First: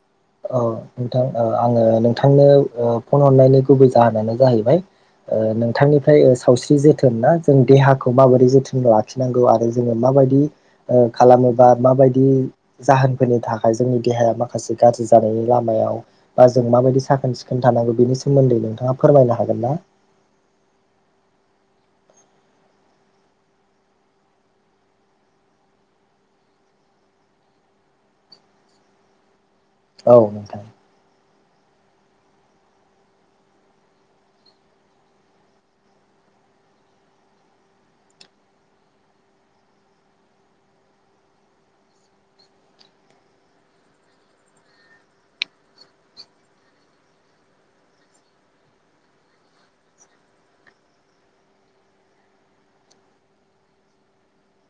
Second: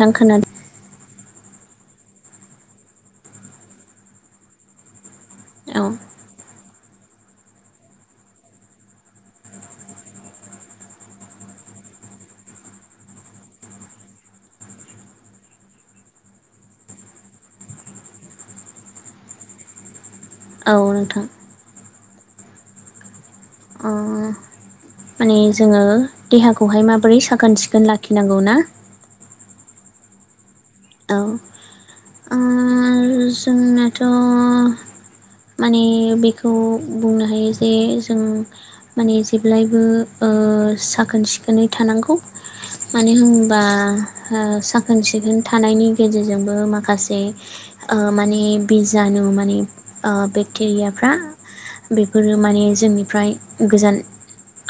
थां खोनादों औ नोंथां आङो नोंथांनो ओ फन हरनायनि गुबै जाहोनानो जाहैबाय ओ औ नोंथांनिफ्राय ओ सावस्रि जे थोनना जों देहाखौ माबोरै जोथोन लाखिनांगौ आरो जोङो माबायदि ओ खालामोबा माब बायदि जाहोनफोरनि थाखाय जोंनि देहाया माखासे गाज्रि जानायनि लामायाव बा जों माबायदि साखोन सिखोन थानांगौ बेनि सोमोन्दै नोंथाङा फोरमायनो हागोन ना [inaudible] [unintelligible] औ नोंथां। अ माने जोङो देहाखौहाय माबोरै साखोन सिखोन लाखिनांगौ ना। औ नोंथां। औ। आरो जोंनाथ' माने बेखौ बुंनो हायो जे जों माने जेब्लायबो ओ साखोन सिखोनै थानांगौ। मानो होनबा ओ साखोन सिखोन थानायनि गेजेरजोंबो माखासे ओ माने बिजानु माने ओ बेक्टेरियाफ्रा बेफोरो माने जोंनिफ्राय गोजान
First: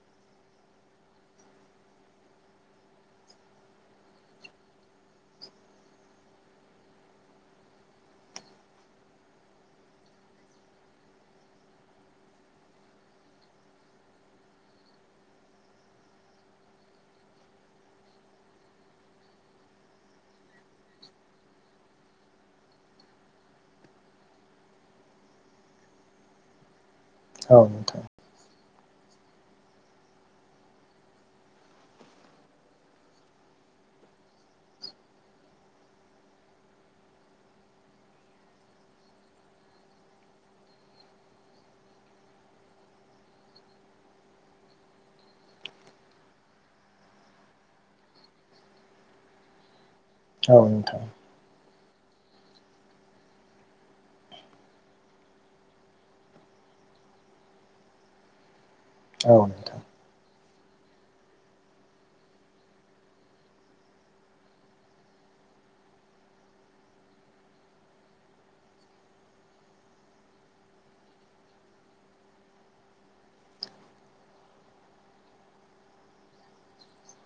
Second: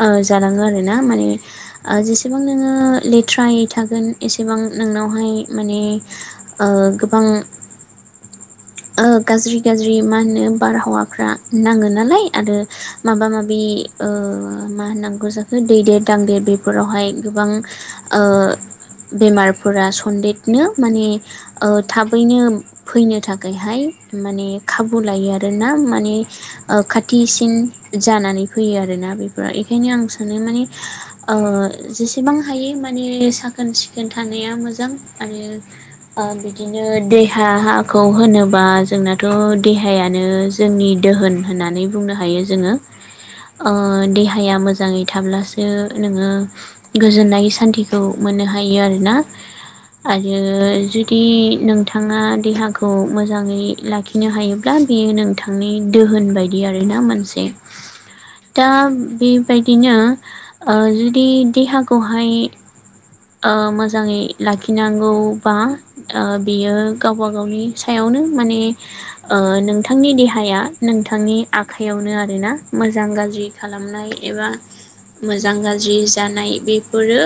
ओ जालाङो आरो ना माने जेसेबां नोङो लेथ्रायै थागोन एसेबां नोंनावहाय माने ओ गोबां गाज्रि गाज्रि मा होनो बारहावाफ्रा नाङो नालाय आरो माबा माबि ओ मा होनांगौ जाखो दैदेर दांदेर बेफोरावहाय गोबां ओ बेमारफोरा सनदेदनो माने ओ थाबैनो फैनो थाखाय थाखायहाय माने खाबु लायो आरोना माने ओ खाथि थिसिन औ नोंथां जानानै फैयो आरोना। बे बेखायनो आं सानो माने ओ जेसेबां हायो माने साखोन सिखोन थानाया मोजां आरो बिदिनो ओ देहा हाखौ होनोबा जोंनाथ' देहायानो जोंनि दोहोन होननानै बुंनो हायो जोङो। ओ देहाया मोजाङै थाब्लासो नोङो गोजोननाय सान्थिखौ मोननो हायो आरोना आरो औ नोंथां जुदि नोंथाङा देहा खौ मोजाङै लाखिनो हायोब्ला बेयो नोंथांनि दोहोन बायदि आरोना मोनसे। [inaudible] दा औ नोंथां बेबायदिनो ओ जुदि देहाखौहाय ओ मोजाङै लाखिनांगौबा ओ बियो गावबा गावनि सायावनो। माने ओ नोंथांनि देहाया नोंथांनि आखाइयावनो आरोना मोजां गाज्रि खालामनाय एबा मोजां गाज्रि जानाय बेफोरो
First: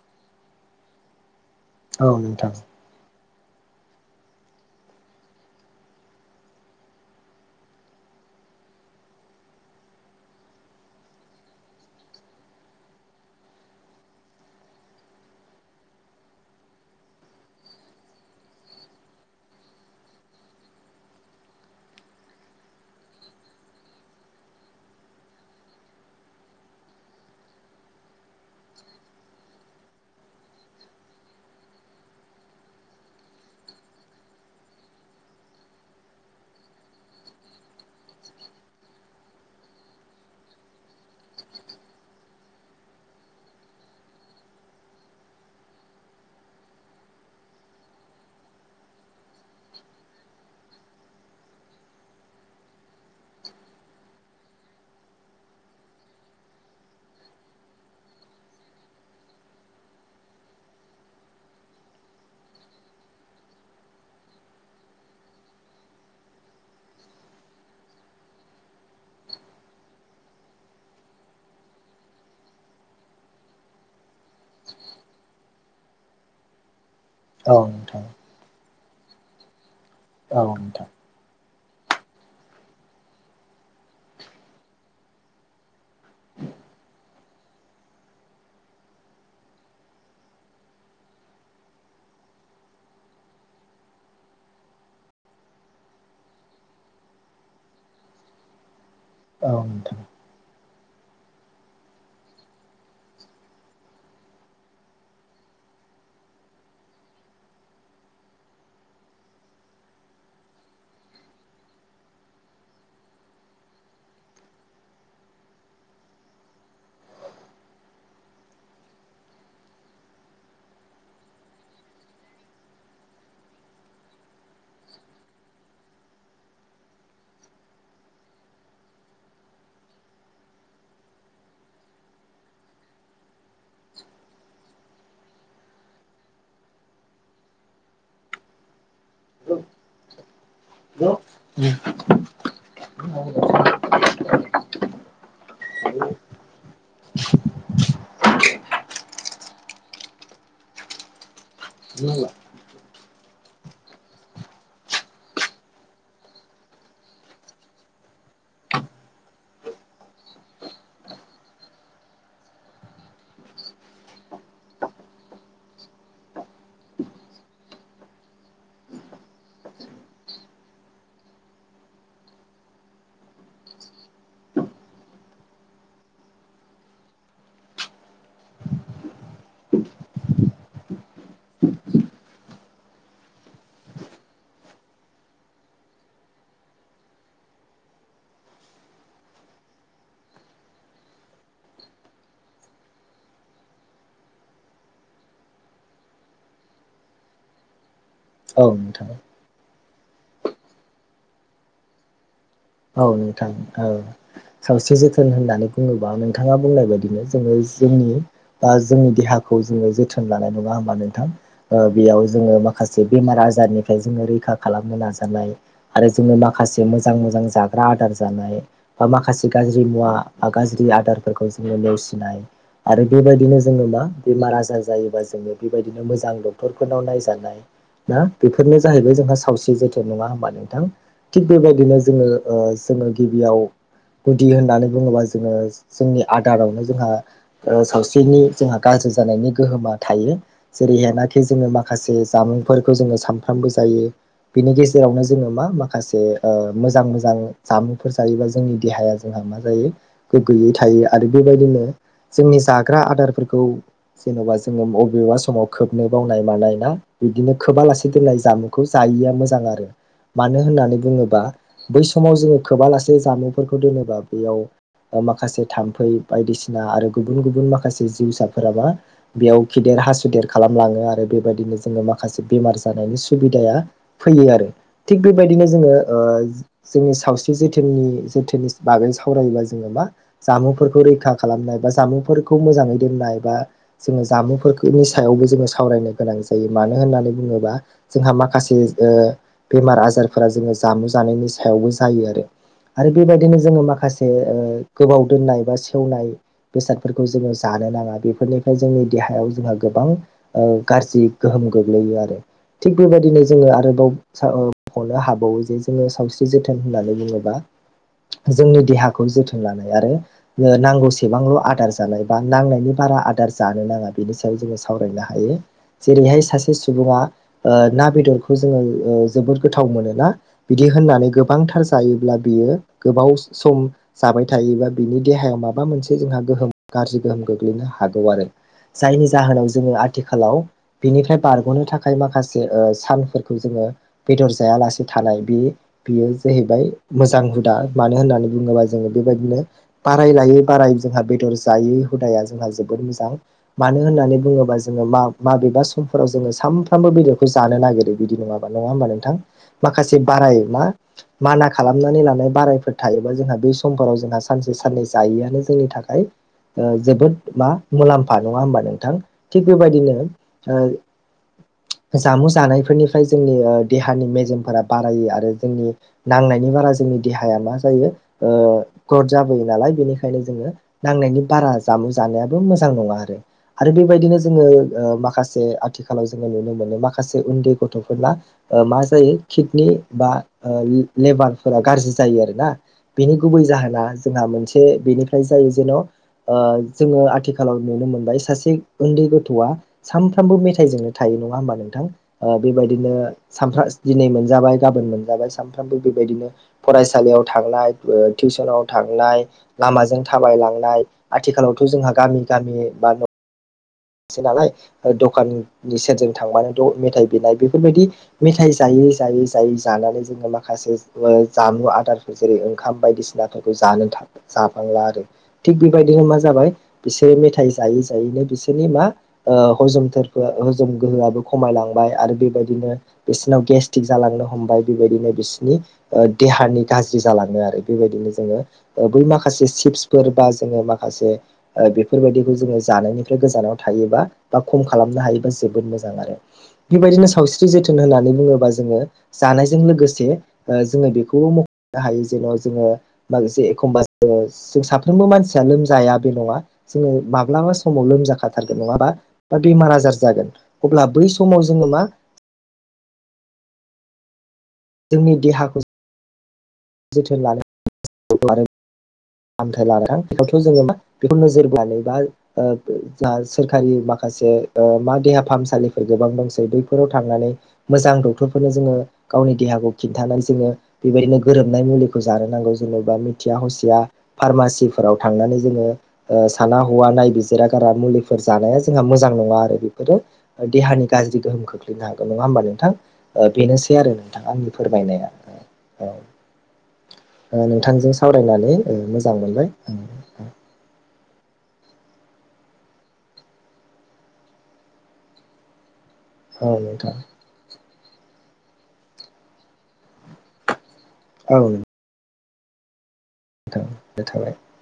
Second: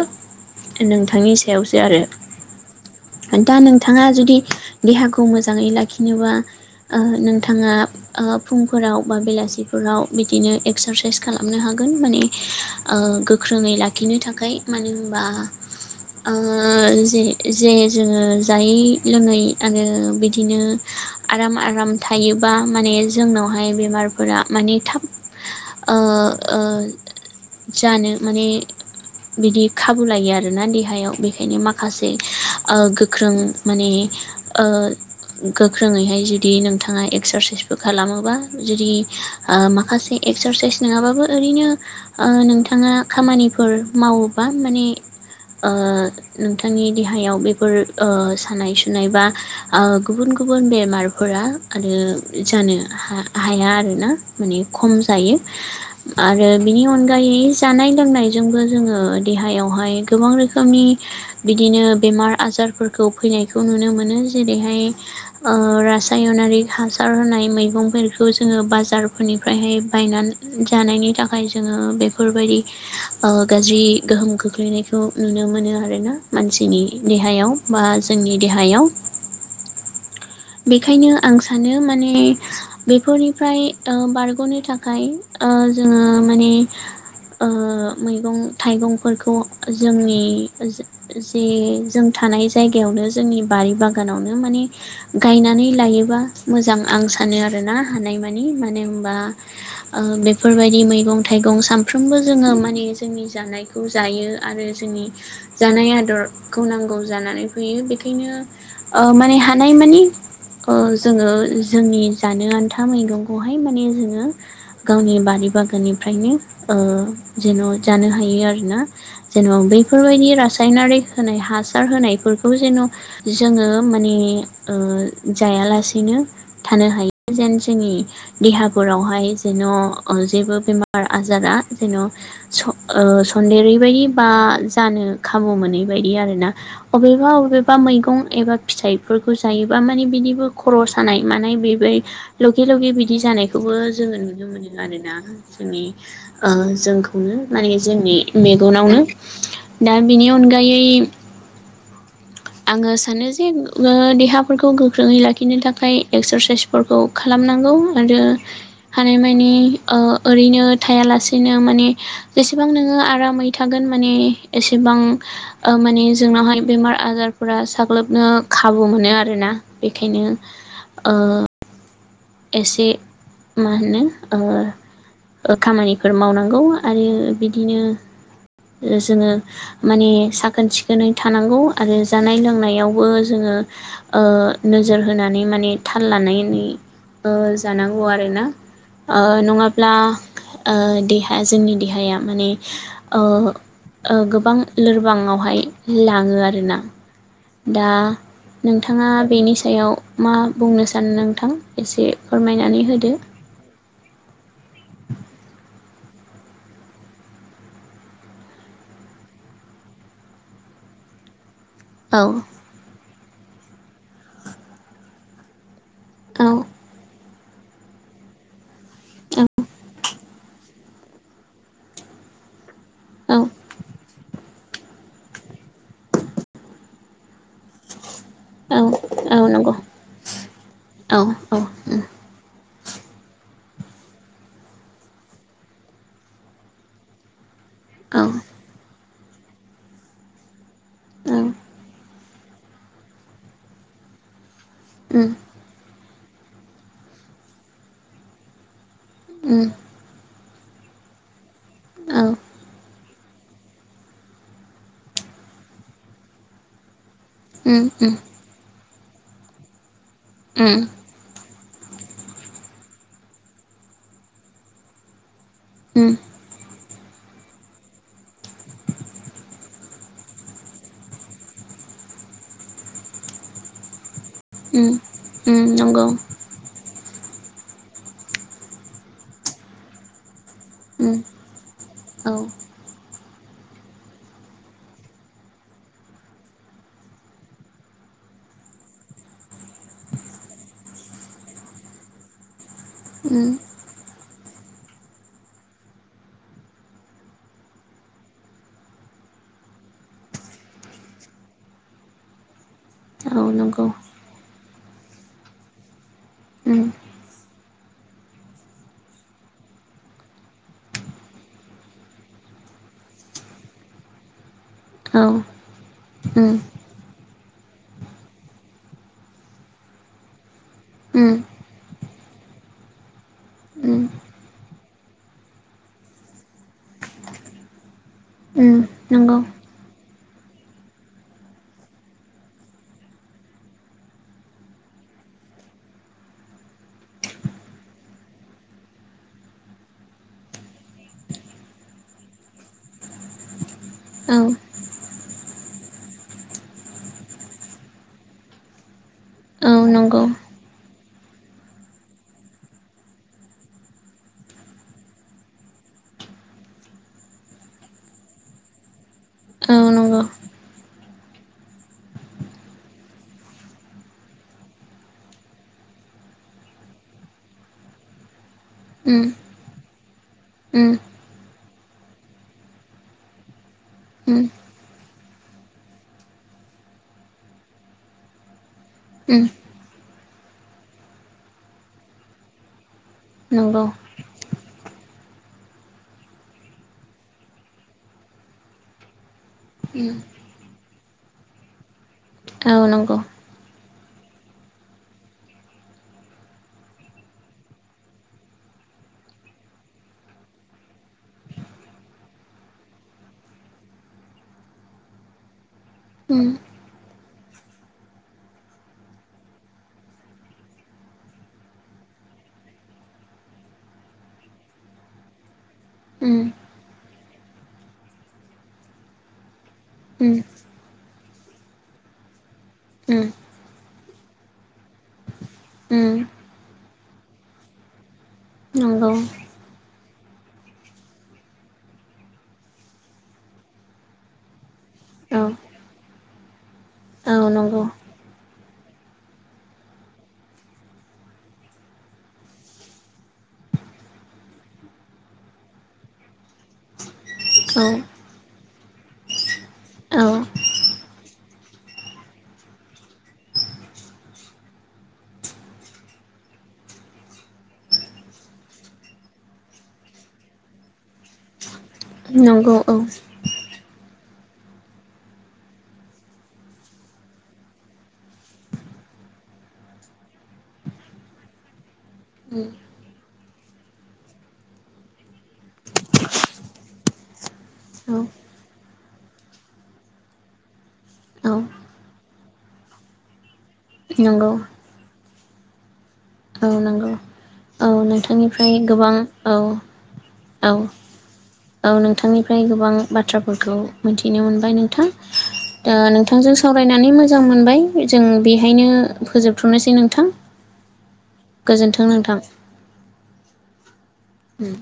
नोंथांनि सायावसो आरो। औ नोंथां दा नोंथाङा जुदि देहाखौ मोजाङै लाखिनोबा ओ नोंथाङा फुंफोराव बा बेलासिफोराव बिदिनो एक्सारसाइस खालामनो हा गोन माने गोख्रोङै लाखिनो थाखाय मानो होमबा [inaudible] ओ जे जे जोङो जायै लोङै आरो बिदिनो आराम आराम थायोबा माने जोंनावहाय बेमारफोरा माने थाब ओ ओ जानो माने बिदि खाबु लायो आरो। आरोना देहायाव बेखायनो माखासे ओ गोख्रों माने ओ गोख्रोङैहाय जुदि नोंथाङा एक्सारसाइसबो खालामोबा जुदि ओ माखासे एक्सारसाइस नङाबाबो ओरैनो ओ नोंथाङा खामानिफोर मावोबा माने ओ नोंथांनि देहायाव बेफोर ओ सानाय सुनाय बा ओ गुबुन गुबु गुबुन बेमारफोरा आरो जानो हाया आरोना माने खम जायो। आरो बिनि अनगायै जानाय लोंनायजोंबो जोङो देहायावहाय गोबां रोखोमनि बिदिनो बेमार आजारफोरखौ फैनायखौ नुनो मोनो जेरैहाय ओ रासायनारिक हासार होनाय मैगंफोरखौ जोङो बाजारफोरनिफ्रायहाय बायन जानो जानायनि थाखाय जोङो बेफोरबायदि ओ गाज्रि गोहोम खोख्लैनाय खौ नुनो मोनो आरोना मानसिनि देहायाव औ बा नोंथां जोंनि देहायाव। औ नोंथां बेखायनो आं सा सानो माने बेफोरनिफ्राय ओ बारग'नो थाखाय ओ जोङो माने बे ओ मैगं थाइगंफोरखौ जोंनि जे जों थानाय जायगायावनो जोंनि बारि बागानावनो माने गायनानै लायोबा मोजां आं सानो आरोना हानायमानि माने बा औ नोंथां ओ बेफोर बाय दि मैगं थाइगं सानफ्रोमबो जोङो माने जोंनि जानायखौ जायो। आरो जोंनि जा नाय आदरखौ नांगौ जानानै फैयो बेखायनो ओ माने हानाय मानि औ जोङो जोंनि जानो आन्था मैगंखौहाय माने जोङो गावनि बारि बा गाननिफ्रायनो ओ जेन' जानो हायो आरोना जेन' बैफोरबायदि रा सायनारि होनाय हासार होनायफोरखौ जेन' जोङो माने ओ जायालासेनो थानो हायो। जेन जोंनि देहाफोरावहाय जेन' न अ जेबो बेमार आजारा जेन' स - ओ सन सन्देरैबायदि बा जानो खाबु मोनै बायदि आरो ना अबेबा अबेबा मैगं एबा फिथाइफोर खौ जायोबा माने बिदिबो खर' सानाय मानाय बे बाय लगे लगे बिदि जानायखौबो जोङो नुनो मोनो आरोना जोंनि ओ जोंखौनो माने जोंनि मेगनावनो। दा बेनि अनगायै [unintelligible] मोनो जेन बा देहाफोरखौ गोख्रोङै लाखिनो थाखाय एक्सारसाइसफोरखौ खालामनांगौ। आरो हानायमानि ओ ओरैनो थाया लासेनो माने जेसेबां नोङो आरामै थागोन माने एसेबां ओ माने जोंनावहाय बेमार आजारफोरा साग्लोबनो खाबु मोनो आरोना। बेखायनो ओ एसे मा होनो ओ ओ खामानिफोर मावनांगौ आरो बिदिनो ओ जोङो माने साखोन सिखोनै थानांगौ आरो जानाय लोंनायावबो जोङो ओ नोजोर होनानै माने थाल लानायनै ओ जानांगौ आरो ना। ओ नङाब्ला ओ देहाया जोंनि देहाया माने ओ ओ गोबां लोरबाङआवहाय लाङो आरोना। दा औ नोंथां नोंथाङा बेनि सायाव मा बुंनो सानो नोंथां एसे फोरमायनानै औ होदो नोंथां औ सावस्रि जोथोन होननानै बुङोबा नोंथाङा बुंनाय बायदिनो जोङो जोंनि बा जोंनि देहाखौ जोङो जोथोन लानाय नङा होमबा नोंथां। ओ औ बेयाव जोङो माखासे बेमार आजारनिफ्राय जोङो रैखा खालामनो नाजानाय आरो जोङो औ माखासे मोजां मोजां जाग्रा आदार जानाय बा औ माखासे गाज्रि मुवा गाज्रि आदारफोरखौ जोङो नेवसिनाय आरो औ बेबायदिनो जोङो मा? बेमार आजार जायोबा जोंङो बेबायदिनो मोजां डक्टरफोरनाव नायजानाय। ना बेफोरनो औ जाहैबाय जोंहा औ नंगौ सावस्रि जोथोन नङा होमबा नोंथां। औ थिग औ बेबायदिनो उम जोङो ओ जोङो गिबियाव गुदि होननानै बुङोबा जोङो जोंनि आदारावनो जोंहा ओ औ सावस्रिनि जोंहा गा ज्रि जानायनि गोहोमा थायो। जेरैहायनाखि जोङो माखासे जामुंफोरखौ जोङो सानफ्रामबो जायो। बिनि गेजेरावनो उम जोङो मा माखासे ओ मोजां मो जां जामुंफोर जायोबा जोंनि देहाया जोंहा मा उम जायो गोग्गोयै थायो। आरो बेबायदिनो औ जोंनि जाग्रा आदारफोरखौ जेनेबा जोङो बबेबा समाव खोबनो बावनाय मानाय ना? बिदिनो उम खोबालासे दोननाय जामुंखौ जायिया मोजां आरो मानो उम होननानै बुङोब्ला बै समाव जोङो खोबा लासे जामुंफोरखौ दोनोबा बेयाव ओ माखासे थाम्फै उम बायदिसिना आरो गुबुन गुबुन माखासे जिउसाफोरा बा बेयाव खिदेर हासुदेर खालामलाङो आरो बेबायदिनो जोङो माखासे बेमार जानायनि सुबिदाया फैयो आरो। उम थिग उम बेबायदिनो जोङो नंगौ ओ जोंनि सावस्रि जोथोननि जोथोननि बागै सावरायोबा जोङो मा जामुंफोरखौ उम रैखा खालामनो एबा औ जामुंफोरखौ मोजाङै दोननाय बा जोङो जामुंफोरखौनि सायावबो जोङो सावरायनो गोनां जायो। मानो होननानै बुङोबा जोंहा माखासे ओ बेमार आजारफोरा जोङो जामु जानायनि सायाव सायावबो जायो आरो। आरो उम बेबायदिनो जोङो माखासे गोबाव दोननाय बा सेवनाय बेसादफोरखौ जोङो जानो थानो नाङा बेफोरनिफ्राय जोंनि देहायाव जोंहा गोबां गाज्रि गोहोम गोग्लैयो आरो। थिग बेबायदिनो औ जोङो नंगौ आरोबाव साल ओ हाबावो जे जोङो सावस्रि जोथोन उम होननानै बुङोबा जोंनि देहाखौ जोथोन लानाय आरो नांगौसेबांल' आदार जानाय बा नांनायनि बार आ आदार जानो नाङा बेनि सायाव जोङो सावरायनो औ हायो जेरैहाय उम सासे सुबुङा ओ ना बेदरखौ जोङो ओ जोबोद गोथाव मोनोना बिदि होननानै उम गोबांथार जायोब्ला बियो गोबाव सम उम उम जाबाय थायोबा बिनि देहायाव माबा मोनसे जोंहा गोहोम गाज्रि गोहोम गोग्लैनो हागौ आरो जायनि नंगौ जाहोनाव जोङो आ थिखालाव बिनिफ्राय बारग'नो थाखाय माखासे सानफोरखौ जोङो बेदर जायालासे थानाय बे बेयो जाहैबाय मोजां हुदा मानो होननानै बुङोबा जोङो बेबायदिनो बाराय लायै बाराय जोंहा बेदर जायै हुदाया जोंहा जोबोद मोजां मानो औ होननानै बुङोबा जोङो मा। माबेबा समफोराव जोङो सानफ्रामबो बेदरखौ जानो नागिरो बिदि नङाबा नङा होमबा नों थां औ माखासे नंगौ बाराय मा माना खालामनानै लानाय बारायफोर थायोबा जोंहा बे समफोराव जोंहा सानसे साननै जायोआनो जों नि थाखाय ओ जोबोद मा मुलाम्फा नङा होमबा नोंथां थिग औ बेबायदिनो नंगौ जामु जानायफोरनिफ्राय जोंनि देहानि मेजेमफोरा बारायो आरो। जोंनि नांनायनि बारा जोंनि देहाया मा जायो। ओ उम गट जाबोयो नालाय बेनिखायनो जोङो उम नांनायनि बारा जामुं जानायाबो मोजां नङा आरो आरो बेबायदिनो उम जोङो ओ मा खासे आथिखालाव जोङो नुनो मोनो माखासे उन्दै गथ'फोरना मा जायो उम किडनि बा लेबारफोरा गाज्रि जायो आरोना बेनि गुबै नंगौ जाहोना जोंहा मोनसे बे बेनिफ्राय जायो जेन' जोङो आथिखालाव नुनो मोनबाय सासे उन्दै गथ'आ उम सानफ्रामबो मेथाइजोंनो थायो नङा होमबा नोंथां औ बेबायदिनो नंगौ साफा दिनै मोनजाबाय गाबोन मोन जाबाय सानफ्रोमबो बेबायदिनो फसायसालिआव थांनाय ओ टिउसनाव थांनाय लामाजों थाबायलांनाय आथिखालावथ' जोंहा गामि गामि बा सै नालाय दखाननि सेरजों उम थांबानोथ' मेथाइ बिनाय बेफोरबायदि मेथाइ जाय जायै जायै जानानै जोङो माखासे जामु आदार जेरै ओंखाम बायदिसिनाफोरखौ जानो जाफांला आरो थिग बेबायदिनो मा उम जाबाय बिसोर मेथाइ जायै जायैनो बिसोरनि मा हजोमथोर उम हजोम गोहोआबो खमायलांबाय आरो बेबायदिनो उम बिसिरनाव गेस थिग जालांनो हमबाय बेबायदिनो बिसोरनि ओ उम देहानि गाज्रि जालाङो आरो बेबायदिनो जोङो नंगौ बै माखासे सिपस बा जोङो माखासे बेफोरबायदिखौ जोङो जानायनि बे गोजानाव थायोबा बा खम खालामनो औ हायोबा जोबोद मोजां आरो। बेबायदिनो औ सावस्रि नंगौ जोथोन होननानै बुङोबा जोङो जानायजों लोगोसे जोङो बेखौबो मख'नो हायो जेन' जोङो माखासे एखमबा जों ङो साफ्रोमबो मानसिया लोमजाया बे नङा जोङो माब्लाबा औ समाव लोमजाखाथारगोन नङाबा बा बेमार आजार औ जागोन अब्ला बै सम समाव जोङो मा जोंनि देहाखौ जोथोन लानो [unintelligible] फाहामथाय लां बेथ' जोङो मा बेखौ नोजोर बोनै बा नंगौ औ जोंङो सोरखारि माखासे माखासे मा देहा फाहामसालिफोर गोबां दंसै बैफोराव थांनानै मोजां डक्टरफोरनो जोङो गावनि देहाखौ खिन्थानानो सोलों बेबायदिनो गोरोबनाय मुलिखौ जानो उम नांगौ जेनबा मिथिया हसिया फार्मासिफोराव थांनानै जोङो साना हौवा नायबिजिरा गारा औ मुलिफोर जानाया जोंहा मोजां नङा आरो बेफोरो देहानि गाज्रि औ गोहोम खोख्लैनो हागोन नङा हबा नोंथां बेनोसै आरो नोंथां नंगौ आंनि फोरमायनाया औ औ नंगौ ओ औ नोंथांजों नोंथांनिफ्राय सावरायनानै ओ गोबां मोजां औ मोनबाय औ औ नोंथांनिफ्राय गोबां बाथ्राफोरखौ मिथिनो मोनबाय नोंथां ओ नों थांजों औ नोंथां सावरायनानै मोजां मोनबाय जों बेहायनो फोजोबथनोसै नोंथां। गोजोन्थों नोंथां थां थाबाय उम